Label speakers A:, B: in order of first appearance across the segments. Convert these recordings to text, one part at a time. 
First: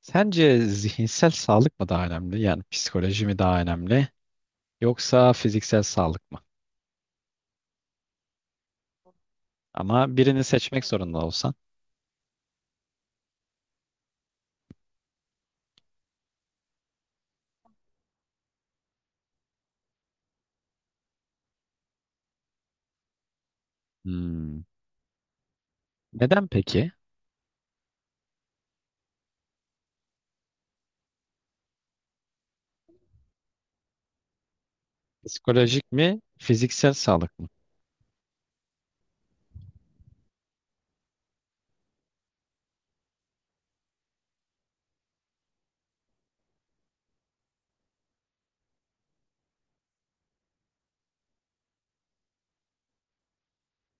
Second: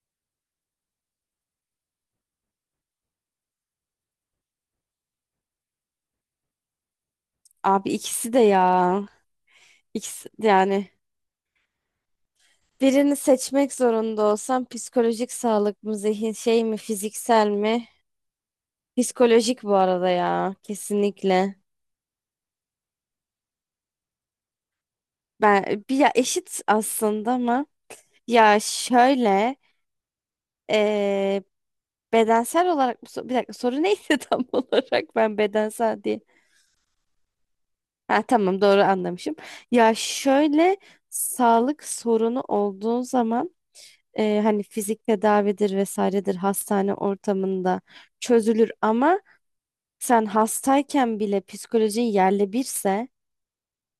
A: Sence zihinsel sağlık mı daha önemli? Yani psikoloji mi daha önemli? Yoksa fiziksel sağlık mı?
B: Abi ikisi de ya.
A: Ama
B: İkisi
A: birini seçmek
B: yani
A: zorunda olsan.
B: birini seçmek zorunda olsam psikolojik sağlık mı, zihin şey mi, fiziksel mi? Psikolojik bu arada ya kesinlikle.
A: Hmm.
B: Ben bir ya
A: Neden
B: eşit
A: peki?
B: aslında ama ya şöyle eee, bedensel olarak mı bir dakika soru neydi tam olarak ben
A: Psikolojik
B: bedensel
A: mi,
B: diye.
A: fiziksel sağlık mı?
B: Ha tamam doğru anlamışım. Ya şöyle sağlık sorunu olduğun zaman hani fizik tedavidir vesairedir hastane ortamında çözülür ama sen hastayken bile psikolojin yerle birse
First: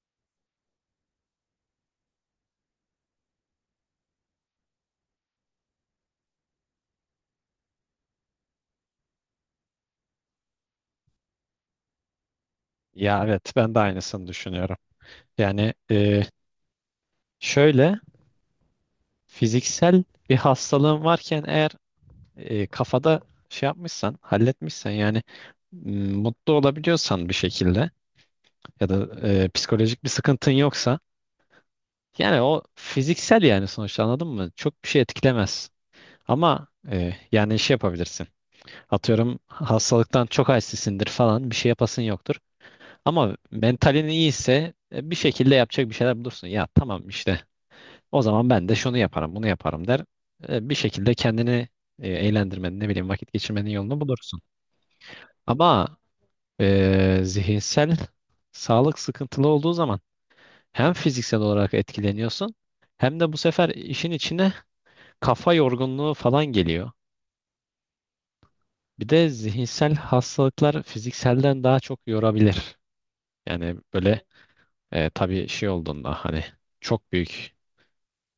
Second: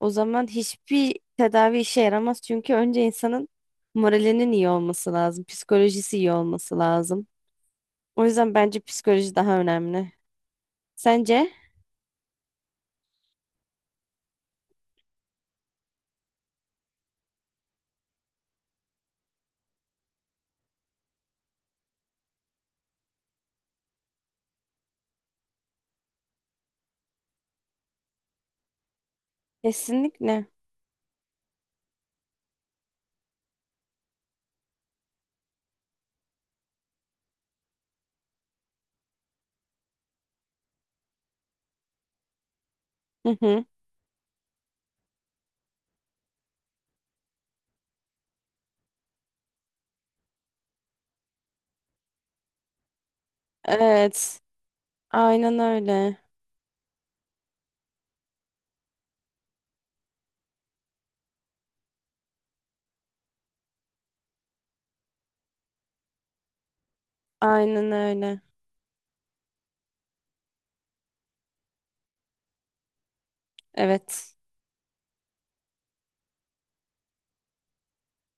B: o zaman hiçbir tedavi işe yaramaz çünkü önce insanın moralinin iyi olması lazım, psikolojisi iyi olması lazım. O yüzden bence psikoloji daha önemli. Sence?
A: Ya evet, ben de aynısını düşünüyorum. Yani şöyle, fiziksel bir hastalığın varken eğer kafada şey yapmışsan, halletmişsen yani mutlu olabiliyorsan bir şekilde ya da psikolojik bir
B: Kesinlikle.
A: sıkıntın yoksa yani o fiziksel yani sonuçta anladın mı? Çok bir şey etkilemez. Ama yani şey yapabilirsin. Atıyorum hastalıktan çok halsizsindir falan bir şey yapasın yoktur. Ama
B: Hı hı.
A: mentalin iyiyse bir şekilde yapacak bir şeyler bulursun. Ya tamam işte o zaman ben de şunu yaparım bunu yaparım der. Bir şekilde kendini eğlendirmenin ne bileyim vakit geçirmenin yolunu
B: Evet.
A: bulursun.
B: Aynen
A: Ama
B: öyle.
A: Zihinsel sağlık sıkıntılı olduğu zaman hem fiziksel olarak etkileniyorsun hem de bu sefer işin içine kafa yorgunluğu falan geliyor.
B: Aynen öyle.
A: Bir de zihinsel hastalıklar fizikselden daha çok yorabilir. Yani böyle
B: Evet.
A: tabii şey olduğunda hani çok büyük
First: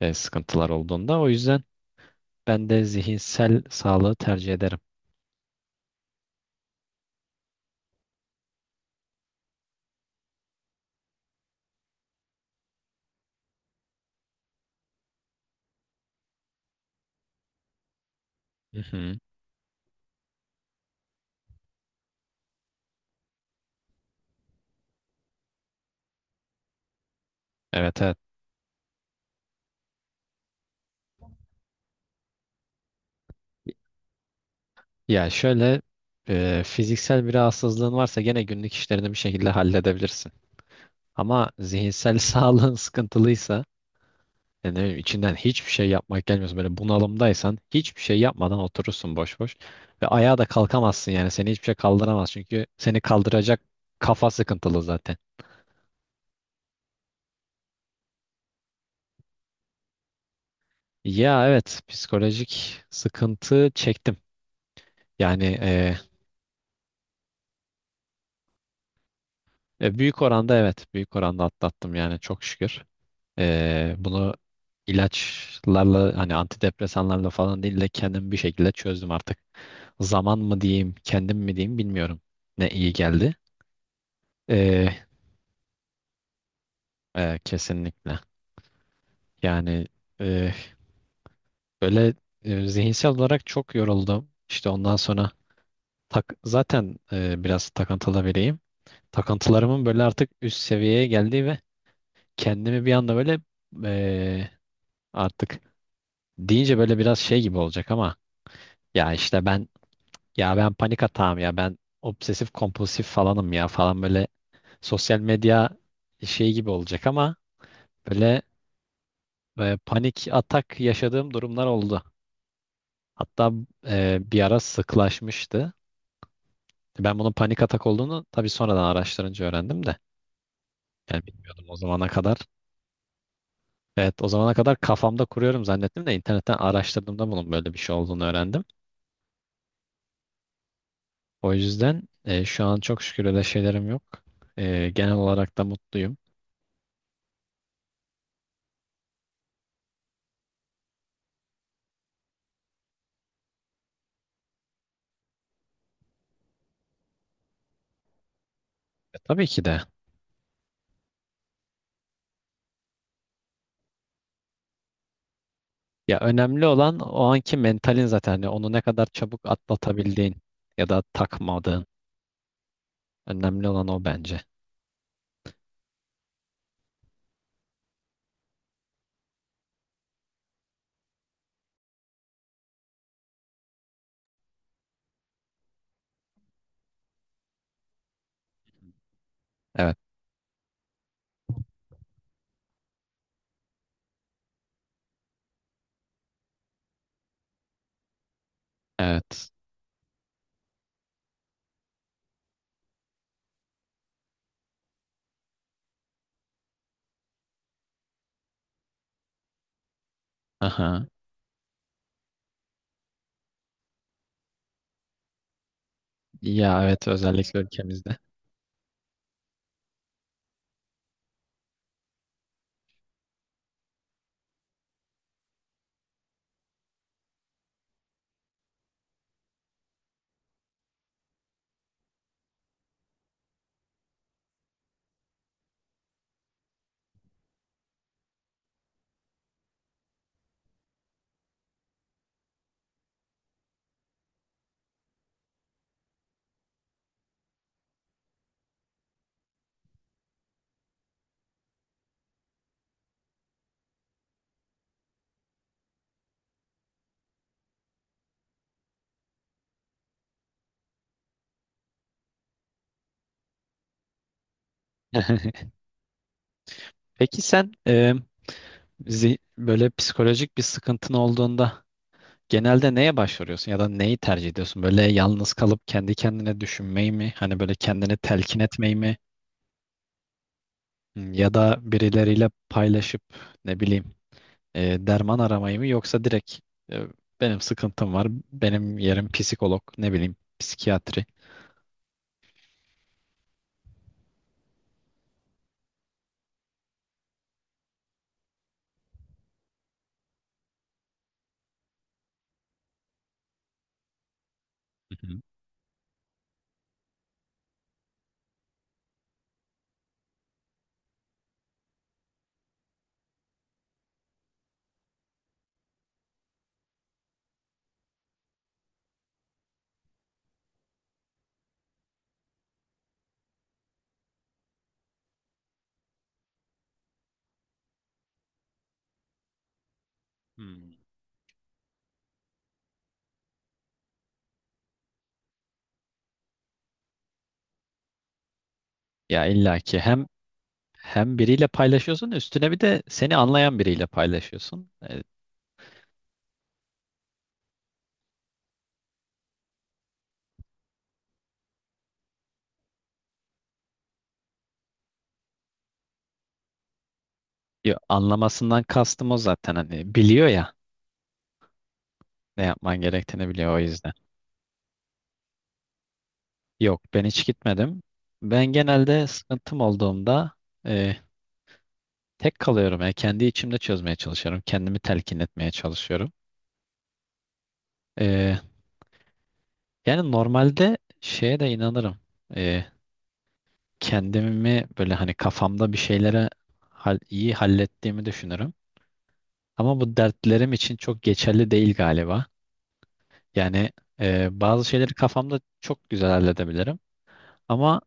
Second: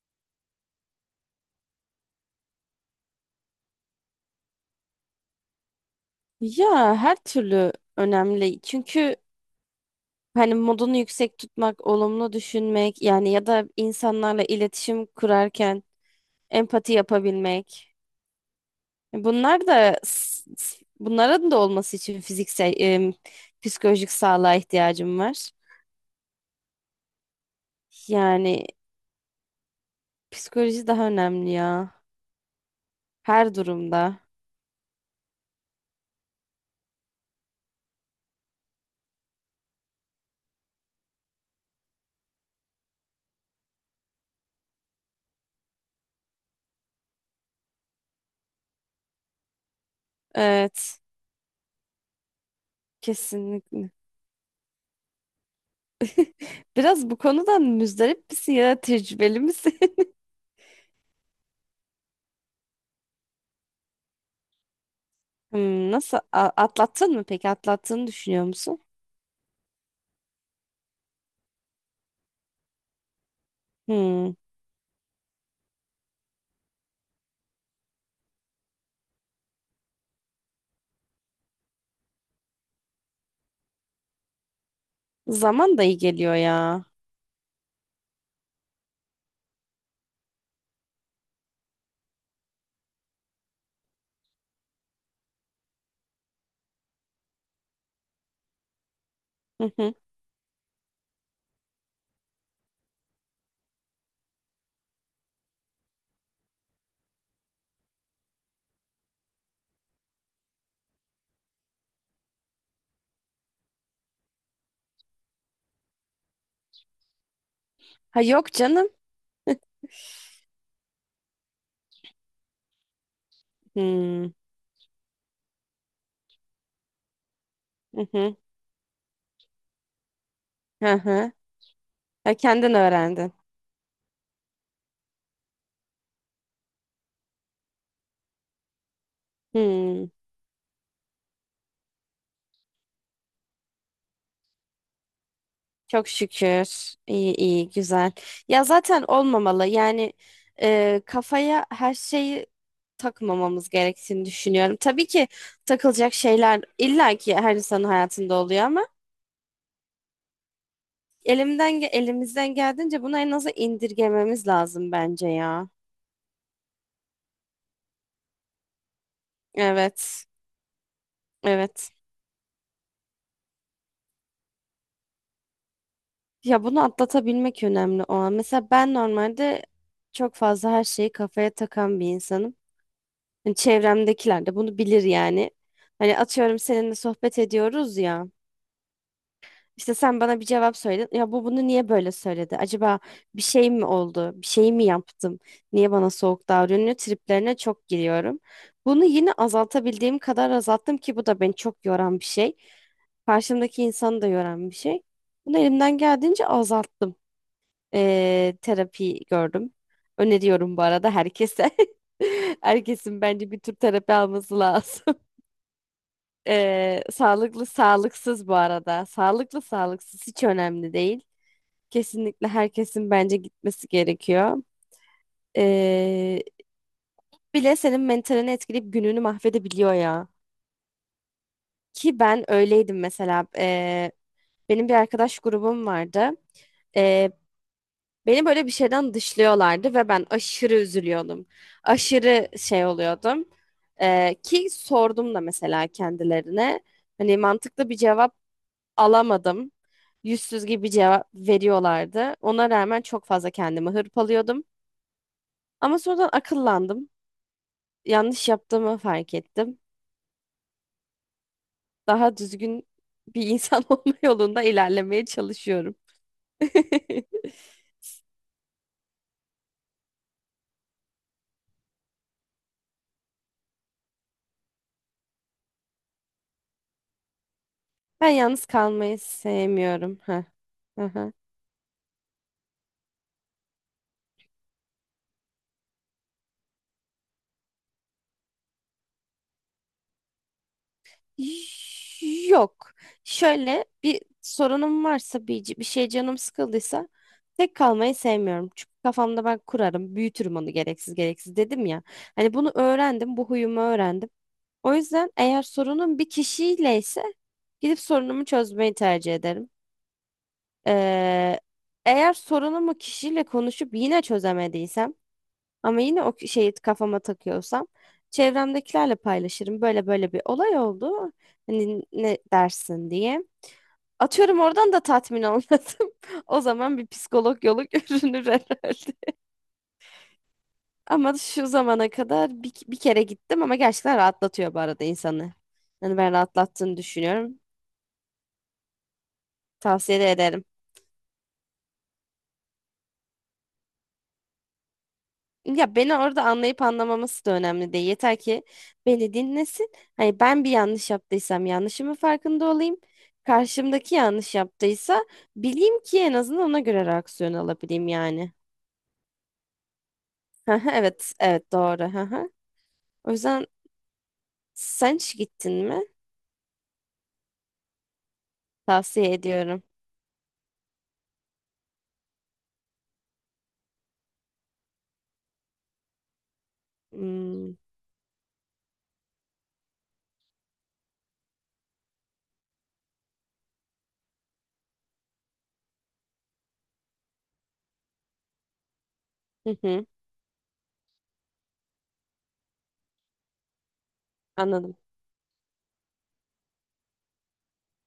A: sıkıntılar olduğunda o yüzden ben de zihinsel sağlığı tercih ederim.
B: Ya her türlü önemli. Çünkü hani modunu yüksek tutmak, olumlu düşünmek yani ya da insanlarla iletişim kurarken empati yapabilmek.
A: Hı hı.
B: Bunlar da bunların da olması için fiziksel psikolojik sağlığa ihtiyacım var.
A: Evet evet.
B: Yani psikoloji daha önemli ya her durumda.
A: Ya şöyle fiziksel bir rahatsızlığın varsa gene günlük işlerini bir şekilde halledebilirsin. Ama zihinsel sağlığın sıkıntılıysa yani ne bileyim, içinden hiçbir şey yapmak gelmiyorsa böyle bunalımdaysan hiçbir şey yapmadan oturursun boş boş ve ayağa da
B: Evet,
A: kalkamazsın yani seni hiçbir şey kaldıramaz çünkü seni kaldıracak
B: kesinlikle.
A: kafa sıkıntılı zaten.
B: Biraz bu konudan müzdarip misin ya da tecrübeli misin?
A: Ya evet, psikolojik sıkıntı çektim. Yani
B: Hmm,
A: e,
B: nasıl atlattın mı peki? Atlattığını düşünüyor musun?
A: Büyük oranda evet, büyük oranda atlattım yani çok şükür.
B: Hmm,
A: Bunu ilaçlarla hani antidepresanlarla falan değil de kendim bir şekilde çözdüm artık. Zaman mı diyeyim, kendim mi diyeyim bilmiyorum. Ne iyi geldi. Ee,
B: zaman da iyi geliyor ya.
A: Kesinlikle. Yani e, böyle zihinsel olarak çok yoruldum. İşte ondan sonra zaten biraz takıntılı biriyim. Takıntılarımın böyle artık üst seviyeye geldiği ve kendimi bir anda böyle e, artık deyince böyle biraz şey gibi olacak ama ya işte ben ya ben panik atağım ya ben obsesif kompulsif falanım ya falan böyle sosyal medya şey gibi olacak ama
B: Ha
A: böyle.
B: yok canım.
A: Ve panik atak yaşadığım durumlar oldu. Hatta
B: Hmm.
A: bir ara sıklaşmıştı. Ben bunun panik atak
B: Hı
A: olduğunu
B: hı.
A: tabii sonradan araştırınca öğrendim de.
B: Hı
A: Yani
B: hı.
A: bilmiyordum o zamana
B: Ha,
A: kadar.
B: kendin öğrendin.
A: Evet, o zamana kadar kafamda kuruyorum zannettim de internetten araştırdığımda bunun böyle bir şey olduğunu öğrendim.
B: Hmm.
A: O yüzden şu an çok şükür öyle şeylerim yok. Genel olarak da
B: Çok
A: mutluyum.
B: şükür. İyi iyi güzel. Ya zaten olmamalı. Yani kafaya her şeyi takmamamız gerektiğini düşünüyorum. Tabii ki takılacak şeyler illaki her insanın hayatında oluyor ama
A: Tabii ki de.
B: elimizden geldiğince bunu en aza indirgememiz lazım bence ya.
A: Ya önemli olan o anki mentalin zaten. Yani onu ne kadar çabuk
B: Evet.
A: atlatabildiğin ya da takmadığın.
B: Evet.
A: Önemli olan o bence.
B: Ya bunu atlatabilmek önemli o an. Mesela ben normalde çok fazla her şeyi kafaya takan bir insanım. Hani çevremdekiler de bunu bilir yani. Hani atıyorum seninle sohbet ediyoruz ya. İşte
A: Evet,
B: sen bana bir cevap söyledin. Ya bu bunu niye böyle söyledi? Acaba bir şey mi oldu? Bir şey mi yaptım? Niye bana soğuk davranıyor? Triplerine çok giriyorum. Bunu yine
A: evet.
B: azaltabildiğim kadar azalttım ki bu da beni çok yoran bir şey. Karşımdaki insanı da yoran bir şey. Bunu elimden geldiğince azalttım. Terapi gördüm. Öneriyorum bu
A: Aha.
B: arada herkese. Herkesin bence bir tür terapi alması lazım.
A: Ya evet, özellikle
B: Sağlıklı
A: ülkemizde.
B: sağlıksız bu arada. Sağlıklı sağlıksız hiç önemli değil. Kesinlikle herkesin bence gitmesi gerekiyor. Ee, Bile senin mentalini etkileyip gününü mahvedebiliyor ya. Ki ben öyleydim mesela. Benim bir arkadaş grubum vardı. E, Beni böyle bir şeyden dışlıyorlardı ve ben aşırı üzülüyordum. Aşırı şey oluyordum. Ki sordum da mesela kendilerine. Hani mantıklı bir cevap alamadım. Yüzsüz gibi cevap veriyorlardı. Ona rağmen çok fazla kendimi hırpalıyordum. Ama sonradan akıllandım. Yanlış yaptığımı fark ettim. Daha düzgün bir insan olma yolunda ilerlemeye çalışıyorum.
A: Peki sen böyle psikolojik bir sıkıntın olduğunda genelde neye başvuruyorsun ya da neyi tercih ediyorsun? Böyle yalnız kalıp kendi kendine düşünmeyi mi? Hani böyle kendini
B: Ben
A: telkin
B: yalnız
A: etmeyi mi?
B: kalmayı sevmiyorum. Ha.
A: Hmm. Ya da birileriyle paylaşıp ne bileyim derman aramayı mı? Yoksa direkt e, benim sıkıntım var, benim yerim psikolog, ne bileyim psikiyatri.
B: Yok. Şöyle bir sorunum varsa bir şey canım sıkıldıysa tek kalmayı sevmiyorum. Çünkü kafamda ben kurarım, büyütürüm onu gereksiz gereksiz dedim ya. Hani bunu öğrendim, bu huyumu öğrendim. O
A: Hı
B: yüzden
A: hı.
B: eğer sorunum bir kişiyle ise gidip sorunumu çözmeyi tercih ederim. Ee, Eğer sorunumu kişiyle konuşup yine çözemediysem ama yine o şeyi kafama takıyorsam çevremdekilerle paylaşırım. Böyle böyle bir olay oldu. Hani ne dersin diye. Atıyorum oradan da tatmin olmadım. O zaman bir psikolog yolu görünür herhalde.
A: Hmm.
B: Ama şu zamana kadar bir kere gittim ama gerçekten rahatlatıyor bu arada insanı. Hani ben rahatlattığını düşünüyorum.
A: Ya illaki
B: Tavsiye
A: hem
B: de ederim.
A: hem biriyle paylaşıyorsun, üstüne bir de seni anlayan biriyle paylaşıyorsun.
B: Ya beni orada anlayıp anlamaması da önemli değil. Yeter ki beni dinlesin. Hani ben bir yanlış yaptıysam yanlışımın farkında olayım. Karşımdaki yanlış yaptıysa bileyim ki en azından ona göre reaksiyon alabileyim yani.
A: Anlamasından kastım o zaten, hani biliyor ya
B: Hah, evet, evet doğru. Hah.
A: ne yapman
B: O
A: gerektiğini
B: yüzden
A: biliyor o yüzden.
B: sen hiç gittin mi?
A: Yok, ben hiç gitmedim. Ben genelde
B: Tavsiye
A: sıkıntım
B: ediyorum.
A: olduğumda e, tek kalıyorum. Yani kendi içimde çözmeye çalışıyorum. Kendimi telkin etmeye çalışıyorum.
B: Hmm,
A: E, Yani normalde şeye de inanırım. E, Kendimi böyle hani kafamda bir şeylere iyi hallettiğimi düşünürüm.
B: hı
A: Ama
B: hı,
A: bu dertlerim için çok geçerli değil galiba. Yani bazı
B: anladım.
A: şeyleri kafamda çok güzel halledebilirim. Ama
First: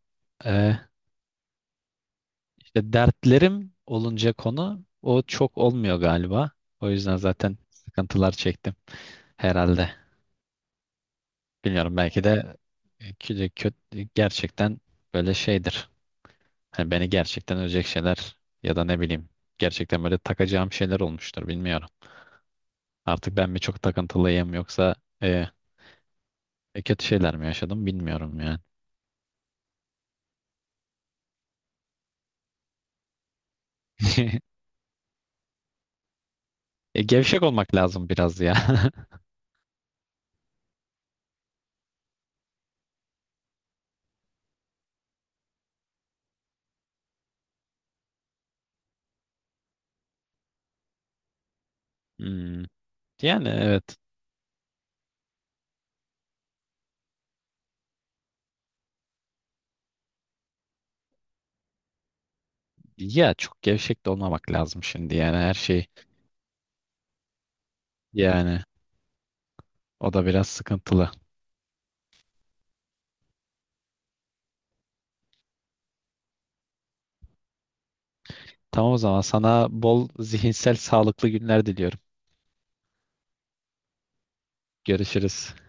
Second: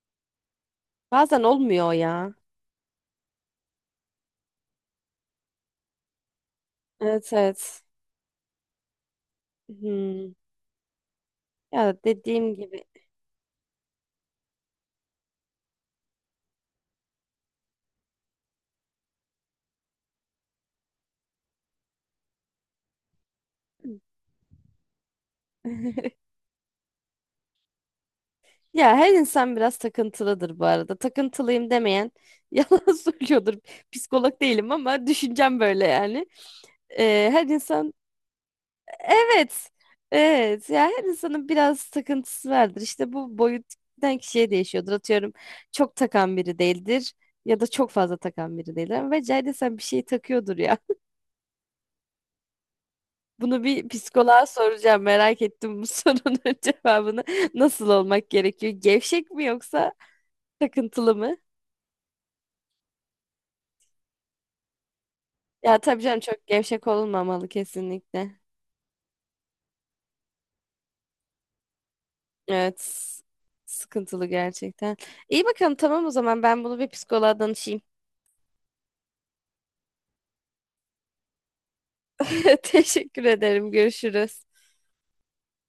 A: e,
B: Bazen olmuyor ya.
A: işte dertlerim olunca konu o çok olmuyor galiba. O yüzden
B: Evet,
A: zaten
B: evet.
A: sıkıntılar çektim herhalde.
B: Hmm,
A: Bilmiyorum,
B: ya
A: belki
B: dediğim
A: de
B: gibi.
A: kötü, kötü gerçekten böyle şeydir. Hani beni gerçekten ölecek şeyler ya da ne bileyim gerçekten böyle takacağım şeyler olmuştur, bilmiyorum. Artık ben mi çok takıntılıyım yoksa e, kötü şeyler mi yaşadım, bilmiyorum yani.
B: Ya her insan biraz takıntılıdır bu arada. Takıntılıyım demeyen yalan söylüyordur. Psikolog değilim ama düşüncem böyle yani.
A: E, gevşek
B: Her
A: olmak
B: insan
A: lazım biraz ya.
B: evet. Evet. Ya her insanın biraz takıntısı vardır. İşte bu boyuttan kişiye değişiyordur. Atıyorum çok takan biri değildir ya da çok fazla takan biri değildir. Ama bence sen bir şey takıyordur ya.
A: Hmm. Yani
B: Bunu bir
A: evet.
B: psikoloğa soracağım. Merak ettim bu sorunun cevabını. Nasıl olmak gerekiyor? Gevşek mi yoksa takıntılı mı?
A: Ya çok gevşek de olmamak lazım şimdi, yani her
B: Ya
A: şey.
B: tabii canım çok gevşek olunmamalı kesinlikle.
A: Yani o da biraz sıkıntılı.
B: Evet. s- Sıkıntılı gerçekten. İyi bakalım tamam o zaman ben bunu bir psikoloğa danışayım.
A: Tamam, o zaman sana bol zihinsel sağlıklı günler diliyorum.
B: Teşekkür ederim. Görüşürüz.
A: Görüşürüz.